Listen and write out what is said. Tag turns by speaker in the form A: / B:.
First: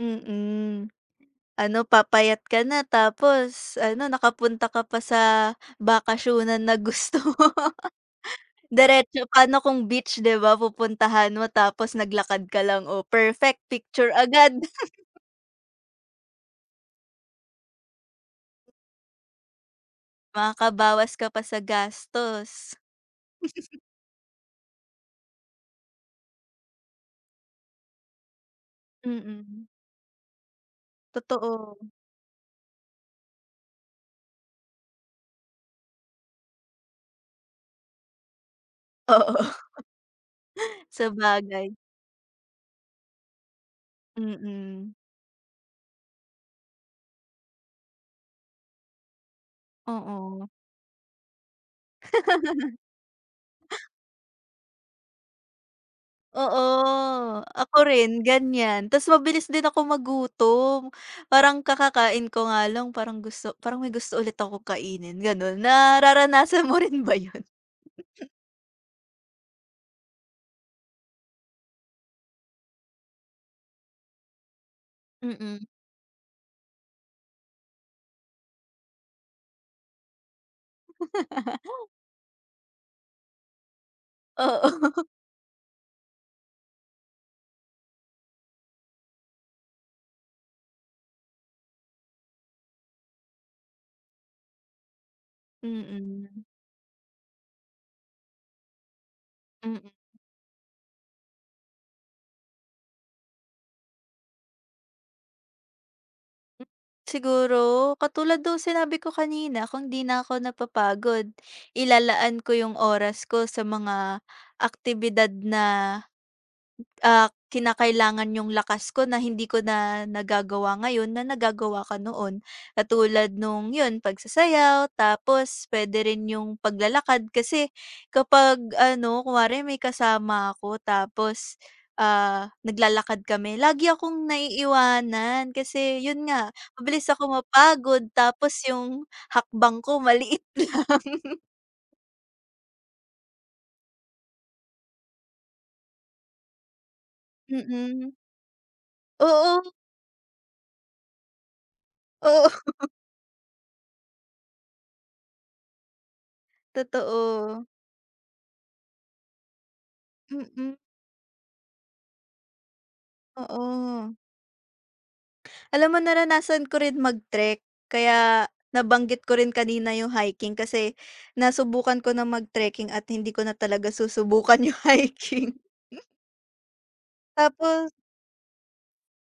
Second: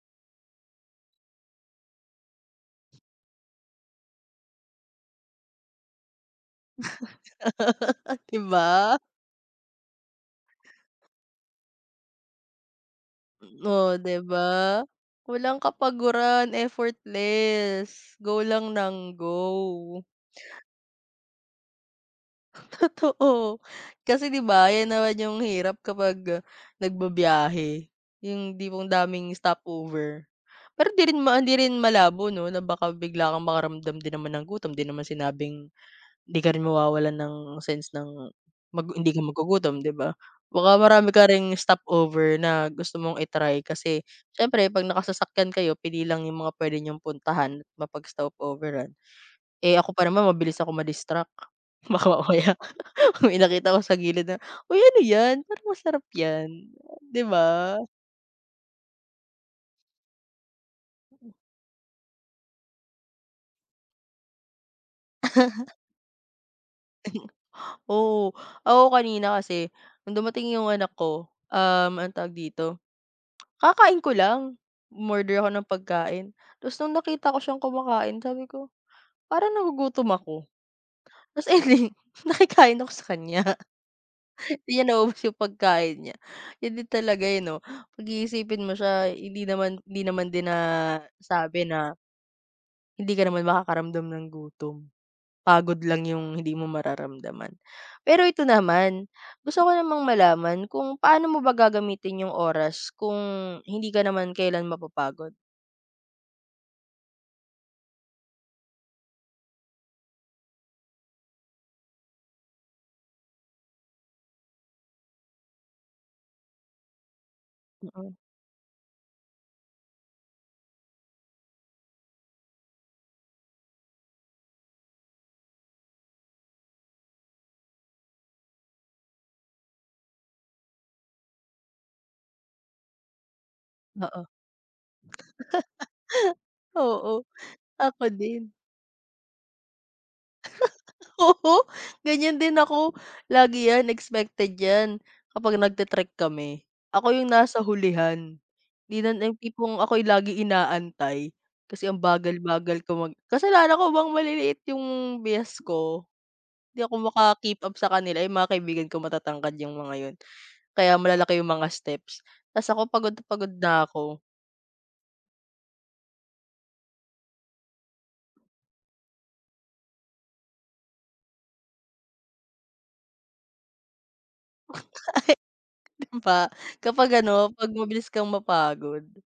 A: Mm, ano papayat ka na tapos, ano nakapunta ka pa sa bakasyunan na gusto mo.
B: 'Di ba.
A: Diretso, pa no kung beach 'di ba pupuntahan mo tapos naglakad ka lang, o perfect,
B: Oh
A: picture
B: 'di
A: agad.
B: ba. Walang kapaguran, effortless, go lang nang go.
A: Makakabawas ka pa sa gastos.
B: Totoo, kasi 'di ba yan naman yung hirap kapag nagbibiyahe, yung hindi mo ang daming stop
A: Mm.
B: over. Pero hindi rin hindi rin
A: Totoo.
B: malabo 'no na baka bigla kang makaramdam din naman ng gutom, 'di naman sinabing hindi ka rin mawawalan ng sense ng mag hindi ka
A: Oo.
B: magugutom 'di ba. Baka marami ka ring
A: Sabagay.
B: stop over na gusto mong i-try, kasi siyempre pag
A: Mm.
B: nakasasakyan kayo pili lang yung mga puwede niyong puntahan, at mapag-stop overan. Eh, ako pa naman,
A: Oo.
B: mabilis ako ma-distract, baka mamaya may nakita ako sa gilid na, uy ano yan parang masarap yan
A: Oo,
B: 'di
A: ako
B: ba.
A: rin ganyan. Ta's mabilis din akong magutom, parang kakakain ko nga lang parang gusto parang may gusto ulit akong kainin, ganun. Nararanasan mo rin ba yun?
B: Oo. Ako kanina kasi, nung dumating 'yong anak ko, um, anong tawag dito, kakakain ko lang, um-order ako ng
A: Mm.
B: pagkain. Tapos nung nakita ko siyang kumakain, sabi ko, parang nagugutom ako, ta's ayan nakikain ako sa kanya. Hindi niya
A: Oo.
B: naubos 'yong pagkain niya, yun din talaga eh 'no. Pag-iisipin mo siya, hindi naman hindi naman din na sabi na Hindi ka naman makakaramdam ng gutom, pagod lang yung
A: Mm.
B: hindi mo mararamdaman. Pero eto naman, gusto ko
A: Mm.
B: namang malaman, kung paano mo ba gagamitin yung oras kung hindi ka naman kelan mapapagod?
A: Siguro, katulad nung sinabi ko kanina, kung 'di na ko napapagod, ilalaan ko 'yung oras ko sa mga aktibidad na, ah,
B: Oo.
A: kinakailangan 'yung lakas ko na hindi ko na nagagawa ngayon na nagagawa ko noon. Katulad nung, 'yun pagsasayaw, tapos puwede rin 'yung paglalakad. Kasi kapag ano kunwari may kasama ako tapos, ah, naglalakad kami, lagi
B: Oo.
A: akong naiiwanan. Kasi 'yun nga, mabilis
B: Oo,
A: ako
B: ako
A: mapagod,
B: din.
A: tapos yung hakbang ko maliit lang.
B: Oo, ganyan din ako, lagi yan, expected yan. Kapag nag-te-trek kami, ako yung nasa
A: Mm.
B: hulihan, hindi na, yung
A: Oo.
B: tipong ako yung laging inaantay, kasi ang
A: Oo.
B: bagal-bagal ko mag kasalanan ko bang maliliit yung biyas ko, di ako
A: Totoo.
B: maka-keep-up sa kanila. Yung mga kaibigan ko matatangkad yung mga yun,
A: Mm.
B: kaya malalaki yung mga steps, ta's ako pagod na pagod na
A: Oo.
B: ako.
A: Alam mo naranasan ko rin mag trek, kaya nabanggit ko rin kanina yung hiking, kasi nasubukan ko na mag trekking at hindi ko na talaga susubukan yung hiking.
B: Dun pa, kapag ano, pag
A: Tapos
B: mabilis kang mapagod.